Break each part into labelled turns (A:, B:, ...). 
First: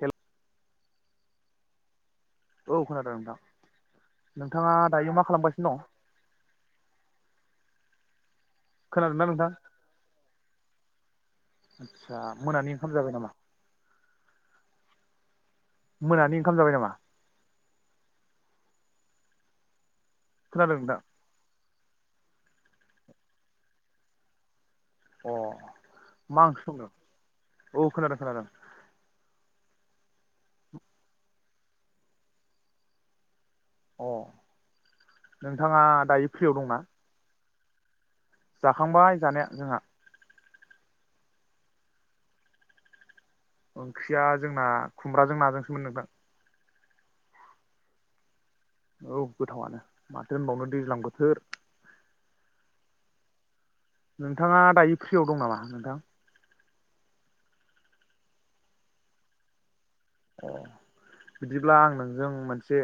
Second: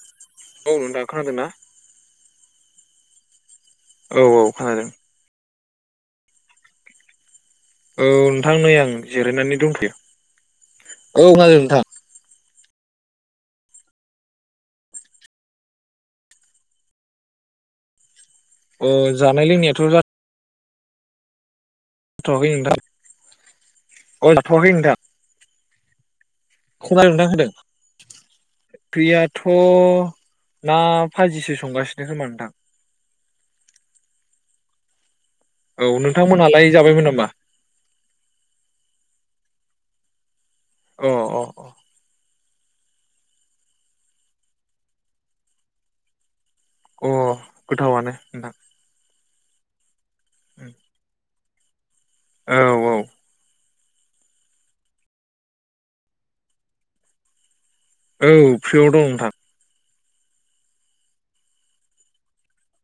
A: Hello
B: औ नोंथां खोनादोंना?
A: औ खोनादों नोंथां
B: औ
A: नोंथांङा
B: खोनादों
A: दायो मा खालामबाय दं
B: औ नोंथां नै आं
A: खोनादोंना नोंथां
B: जिरायनानै दंथ'यो औ खोनादों नोंथां
A: आदसा मोनानि ओंखाम जाबाय नामा? मोनानि ओंखाम जाबाय नामा?
B: अ जानाय लोंनायाथ'जा
A: दा [inaudible]
B: थ'आखै नोंथां अ जाथ'आखै उम
A: अ मा ओंख्रि संदों
B: खब नां होदों
A: औ खोनादों खोनादों
B: [inaudible] थ' ना फाजिसो संगासिनो खोमा नोंथां
A: अ नोंथाङा
B: औ
A: दायो फ्रियाव
B: नोंथांमोनहालाय
A: दंना
B: जाबायमोन नामा?
A: जाखांबाय जानाया जोंहा
B: अ अ अ
A: ओंख्रिया जोंना खुमब्राजों नाजोंसोमोन नोंथां
B: अ गोथाववानो नोंथां
A: औ गोथाववानो माथो होनबावनो दैज्लां बोथोर
B: औ औ
A: नोंथांङा दायो फ्रियाव दं नामा नोंथां?
B: औ फ्रियाव दं नोंथां
A: अ बिदिब्ला आं नोंजों मोनसे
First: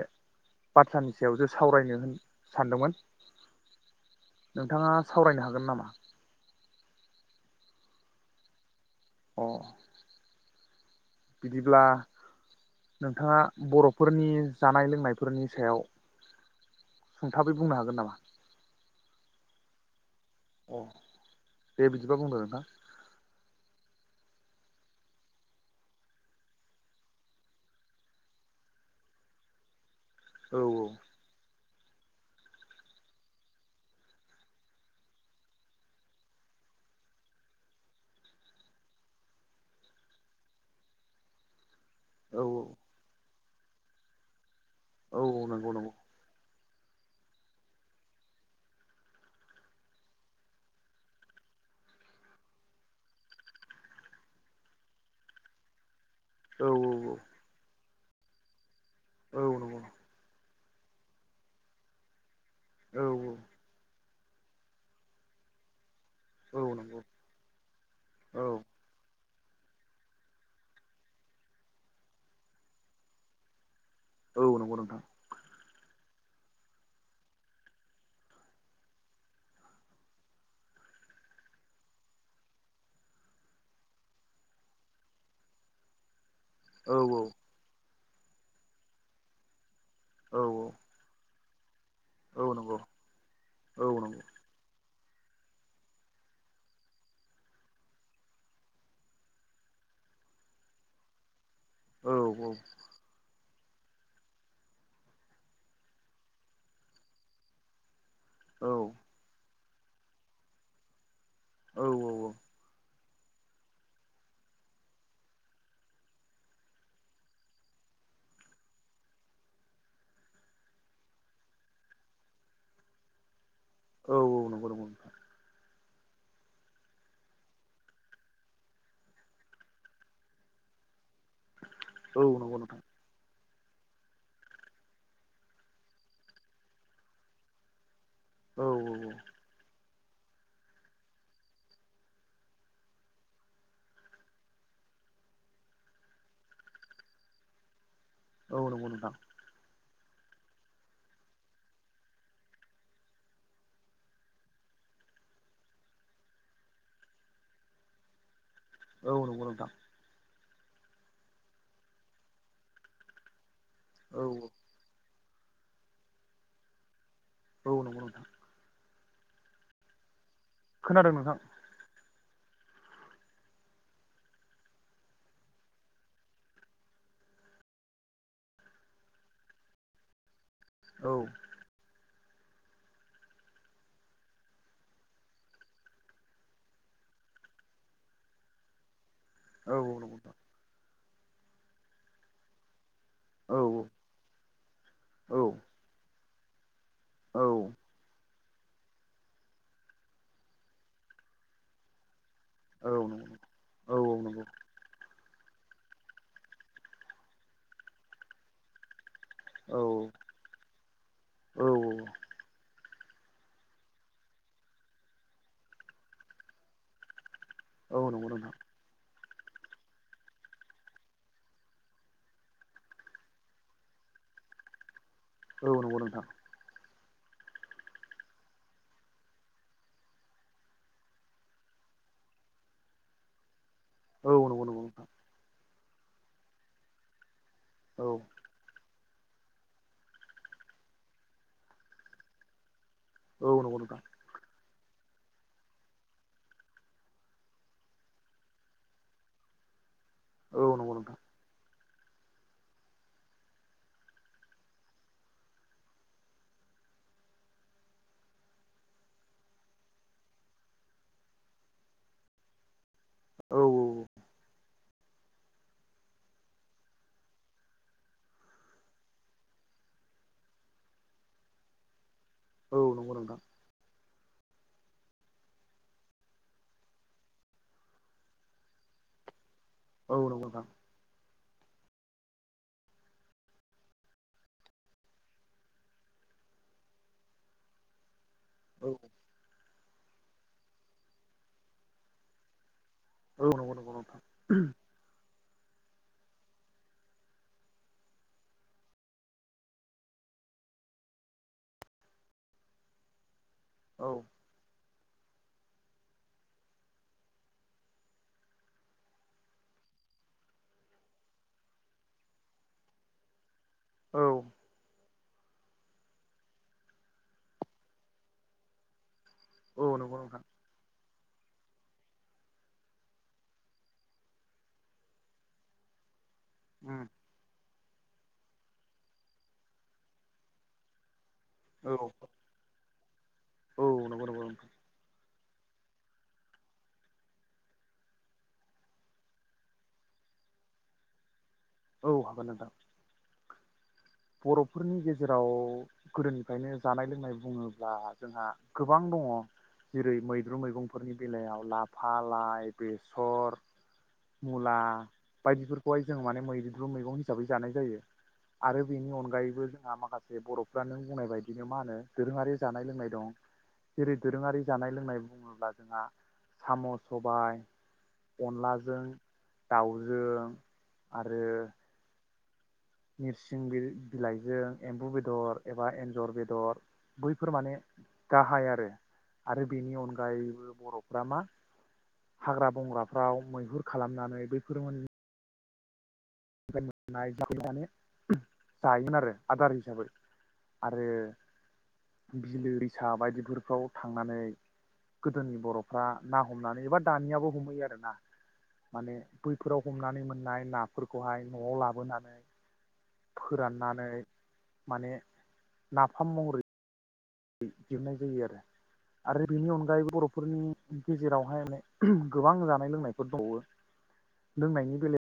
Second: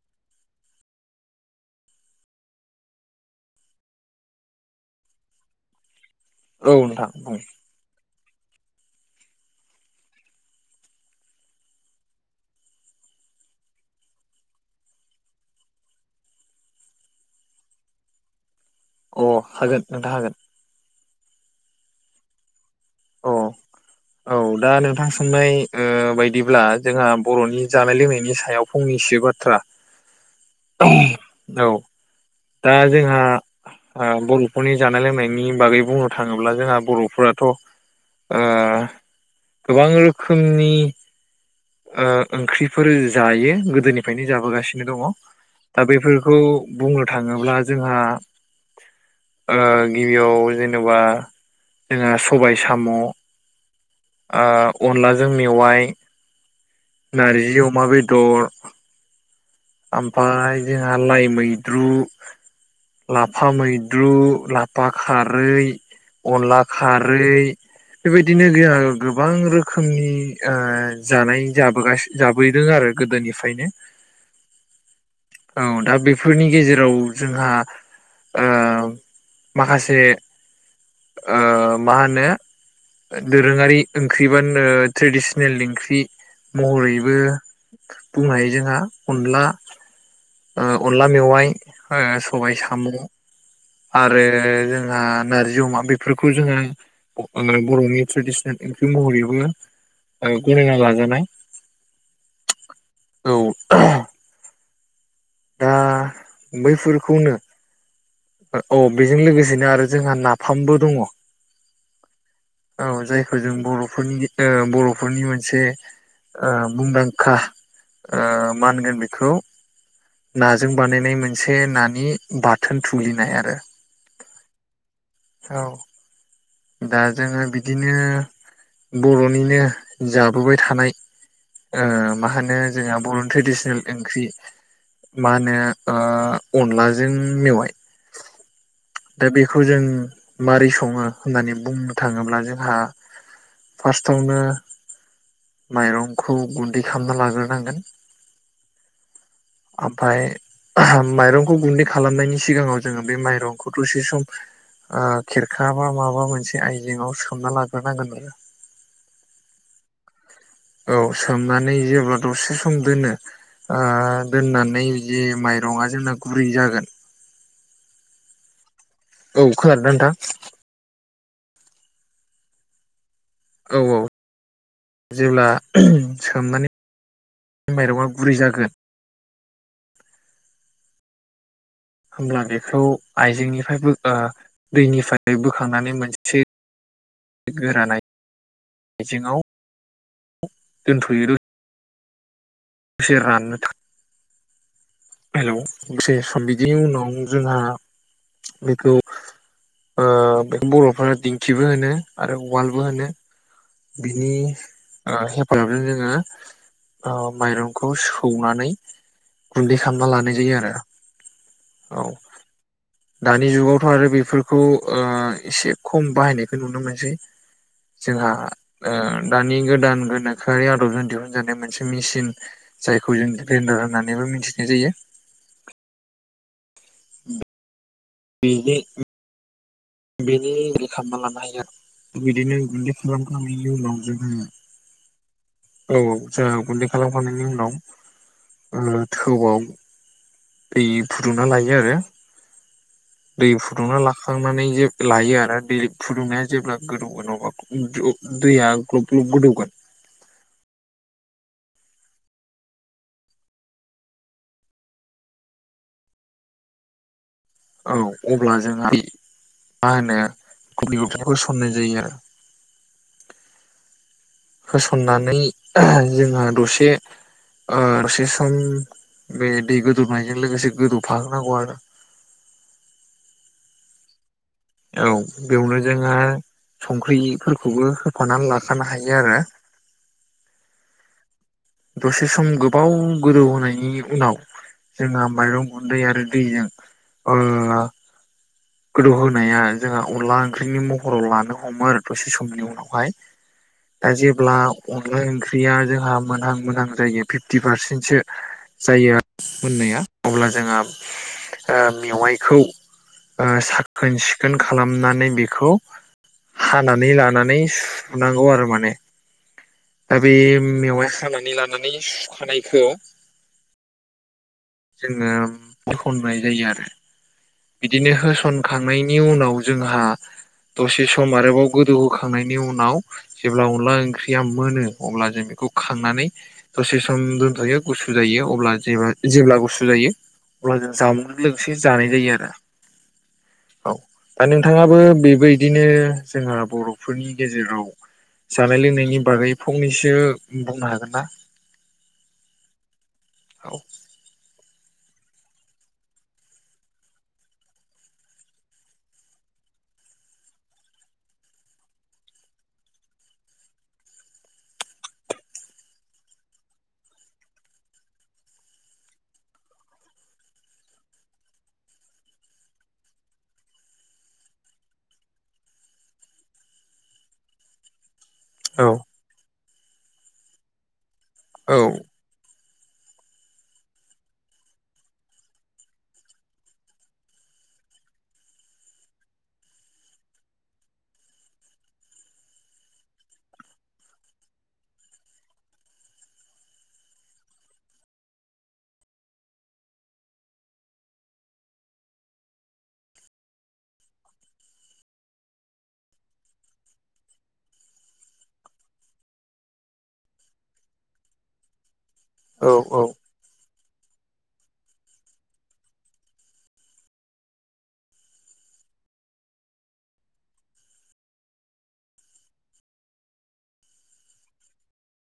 A: बाथ्रानि सायावसो सावरायनो होन सानदोंमोन नोंथांङा सावरायनो हागोन नामा?
B: औ नोंथां औ
A: अ बिदिब्ला नोंथांङा बर'फोरनि जानाय लोंनायफोरनि सायाव सुंथाबै बुंनो हागोन नामा?
B: अ हागोन नोंथां हागोन
A: अ दे बिदिबा बुंदो नोंथां
B: अ औ दा नोंथां सोंनाय ओ बायदिब्ला जोंहा बर'नि जानाय लोंनायनि सायाव फंनैसो बाथ्रा औ औ दा जोंहा आ बर'फोरनि जानाय लोंनायनि बागै बुंनो थांङोब्ला जोंहा बर'फोराथ' ओ गोबां रोखोमनि ओ
A: औ
B: ओंख्रिफोर जायो गोदोनिफ्रायनो जाबोगासिनो दंङ
A: औ औ नंगौ
B: दा
A: नंगौ
B: बेफोरखौ बुंनो थांङोब्ला जोंहा ओ गिबियाव जेनेबा जोंहा सबाय साम' ओ अनलाजों मेवाइ
A: औ
B: नारिज अमा बे दर
A: औ नंगौ
B: आमफाय जोंहा लाइ मैद्रु
A: औ
B: लाफा मैद्रु लाफा खारै अनला
A: औ नंगौ
B: खारै
A: औ
B: बेबायदिनो जिया गोब बां रोखोमनि ओ जानाय जाबोगासिन जाबोदों आरो गोदोनिफ्रायनो
A: अह नंगौ नोंथां
B: औ दा बेफोरनि गेजेराव जोंहा ओ माखासे ओ मा होनो दोरोङारि ओंख्रि बा ट्रेडिसनेल ओंख्रि
A: औ
B: महरैबो
A: औ
B: बुंनाय जोंहा अनला
A: औ
B: ओ अनला मेवाइ ओ
A: औ
B: सबाय
A: नंगौ
B: साम
A: औ नंगौ
B: आरो जों आ ना नारजि अमा बेफोरखौ जोङो बर'नि ट्रेडिसनेल ओंख्रि महरैबो ओ गनायना लाजानाय
A: औ औ
B: औ दा बैफोरखौनो औ बेजों लोगोसेनो आरो जोंहा नाफामबो दङ
A: औ औ औ
B: औ जायखौ जों बर'फोरनि ओ बर'फोरनि मोनसे ओ मुंदांखा ओ माहोनगोन बेखौ नाजों बानायनाय मोनसे नानि बाथोन थुग्लिनाय आरो
A: औ औ नंगौ नंगौ
B: औ दा जोङो बिदिनो बर'निनो जाबोबाय थानाय ओ
A: औ
B: मा
A: नंगौ
B: होनो
A: नोंथां
B: जोंहा बर' ट्रेडिस सन ओंख्रि मा होनो अनलाजों मेवाय
A: औ
B: दा बेखौ जों मारै सङो होननानै बुंनो थाङोब्ला जोंहा फार्स्टआवनो माइरंखौ गुन्दै खालामना लाग्रोनांगोन
A: औ नंगौ नोंथां
B: आमफाय माइरंखौ गुन्दै खालामनायनि सिगाङाव जोङो बे माइरंखौ दसे सम ओ खेरखा बा माबा मोनसे आयजेंआव सोमना लाग्रोनांगोन नोंङो
A: औ नंगौ नोंथां
B: औ सोमनानै जेब्ला दसे सम दोनो ओ
A: औ
B: दोननानै जे माइरङा जोंना गुरै जागोन
A: औ नंगौ नोंथां
B: औ खोनादोंना नोंथां
A: दों नोंथां
B: औ औ जेब्ला सोमनानै माइरंआ गुरै जागोन
A: औ औ
B: होमब्ला बेखौ आइजेंनिफ्रायबो ओ दैनिफ्राय बोखांनानै मोनसे गोरानाय
A: औ औ नंगौ नोंथां
B: दोनथ'योयै से राननो
A: औ
B: थाखा
A: औ
B: हेलौ दसे सम बिदि उनाव अं
A: औ
B: जोंहा बेखौ ऐ बर'फोरा दिंखिबो होनो आरो उवालबो
A: औ
B: होनो।
A: नंगौ औ औ
B: बिनि
A: नंगौ
B: ओ हेफाजाबजों जोङो माइरंखौ सौनानै गुन्दै
A: औ
B: खालामना लानाय जायो आरो औ दानि जुगावथ' आरो बेफोरखौ ओ एसे खम बाहायनायखौ नुनो मोनसै।
A: औ नंगौ नोंथां
B: ऐ दानि गोदान गोनोखोआरि आदबजों दिहुनजानाय मोनसे मिसिन जायखौ जों बेन्डार होननानैबो मिथिनाय जायो।
A: औ नंगौ नोंथां
B: इनो ओ बेनि रे खालामना लानो हायो आरो बिदिनो गुन्दै प्रग्राम
A: औ
B: खालाम [unintelligible]
A: नंगौ नंगौ नोंथां
B: औ जोंहा गुन्दै खालामखांनायनि उनाव
A: औ
B: नाव ओम थौआव दै फुदुंना लायो आरो दै
A: औ नंगौ
B: फुदुंना
A: नोंथां
B: लाखांनानै जे लायो आरो दै फुदुंनाया जेब्ला गोदौगोन अब्ला दैया ग्लब ग्लब गोदौगोन
A: औ नंगौ नोंथां
B: औ अब्ला जोंहा बे मा होनो गुन्दैखौ होसननाय जायो आरो
A: औ
B: होसननानै जोङो दसे ओ दसे सम बे दै गोदौनायजों लोगोसे गोदौफाहोनांगौ आरो
A: औ नंगौ नोंथां
B: औ बेवनो जोङो संख्रिफोरखौबो होफानानै लाखानो हायो आरो
A: औ नंगौ नोंथां
B: दसे सम गोबाव गोदौ होनायनि उनाव जोंहा माइरं गुन्दै आरो दैजों ओ
A: औ
B: गोदौहोनाया जोंहा अनला ओंख्रिनि महराव लानो हमो आरो दसे समनि उनाव वाइ
A: औ नंगौ नंगौ
B: दा
A: नोंथां
B: जेब्ला अनला ओंख्रि ख्रिया जोंहा मोनहां मोनहां जायो फिफ्टि पारसेन्टसो जायो मोननाया अब्ला जोंहा ओ मेवाइखौ ओ साखोन सिखोन खालाम लामनानै बेखौ हानानै लानानै सुनांगौ आरो माने दा बे मेवाय खानानै लानानै सुखानायखौ
A: औ
B: जोङो [unintelligible] जायो आरो बिदिनो होसनखांनाय नि उनाव
A: नोंथां औ
B: जोंहा
A: नंगौ नंगौ
B: दसे स सम आरोबाव गोदौ होखांनायनि उनाव जेब्ला अनला ओंख्रिया मोनो अब्ला जों बेखौ खांनानै दसे सम
A: नोंथां
B: दोनथ'यो गुसु जायो अब्ला जेबा जेब्ला गुसु जायो। अब्ला जों जामुं लोगोसे
A: औ
B: जानाय जायो आरो। औ। दा नोंथाङाबो बेबायदिनो जोंहा बर'फोरनि गेजेराव जानाय लोंनायनि बागै फंनैसो बुंनो हागोन ना?
A: औ हागोन नोंथां।
B: औ।
A: बर'फोरनि गेजेराव गोदोनिफ्रायनो जानाय लोंनाय बुङोब्ला जोंहा गोबां दङ'। जेरै मैद्रु मैगंफोरनि बेलायाव लाफा, लाइ, बेसर, मुला बायदिफोरखौहाय जों माने मैद्रु मैगं हिसाबै जानाय जायो। आरो बेनि अनगायैबो जोंहा माखासे बर'फ्रानो नों बुंनाय बायदिनो मा होनो दोरोङारि जानाय लोंनाय दं। जेरै दोरोङारि जानाय लोंनाय बुङोब्ला जोंहा साम' सबाय
B: औ
A: अनलाजों दाउजों आरो
B: औ
A: निरसिं बि-बिलाइजों एम्बु बेदर एबा एन्जर बेदर बैफोर माने गाहाय आरो। आरो बेनि अनगायैबो बर'फ्रा मा हाग्रा बंग्राफ्राव मैहुर खालामनानै बैफोर मोन मोननाय [unintelligible] जायोमोन आरो आदार हिसाबै आरो बिलो रिसा बायदिगुरफ्राव थांनानै गोदोनि बर'फ्रा ना हमनानै एबा दानियाबो हमहैयो आरो ना। माने बैफोराव हमनानै मोननाय नाफोरखौहाय न'आव लाबोना
B: औ औ।
A: नै माने नाफाम महरै दिहनाय जायो आरो। आरो बेनि अनगायैबो बर'फोरनि गेजेरावहाय माने गोबां जानाय लोंनायफोर दंबावो ‌ लोंनायनि बेलायाव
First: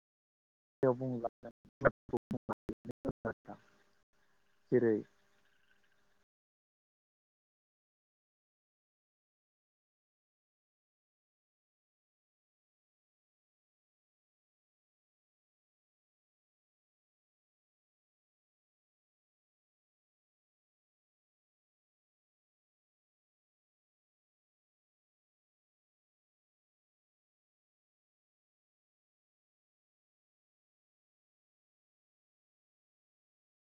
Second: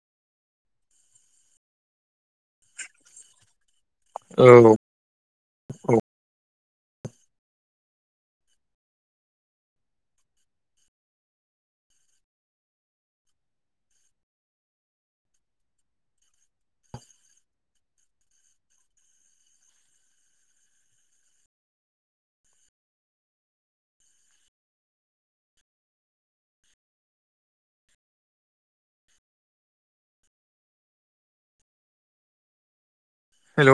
A: [unintelligible] बुङोब्ला [unintelligible]
B: औ
A: जेरै
B: औ। हेलौ'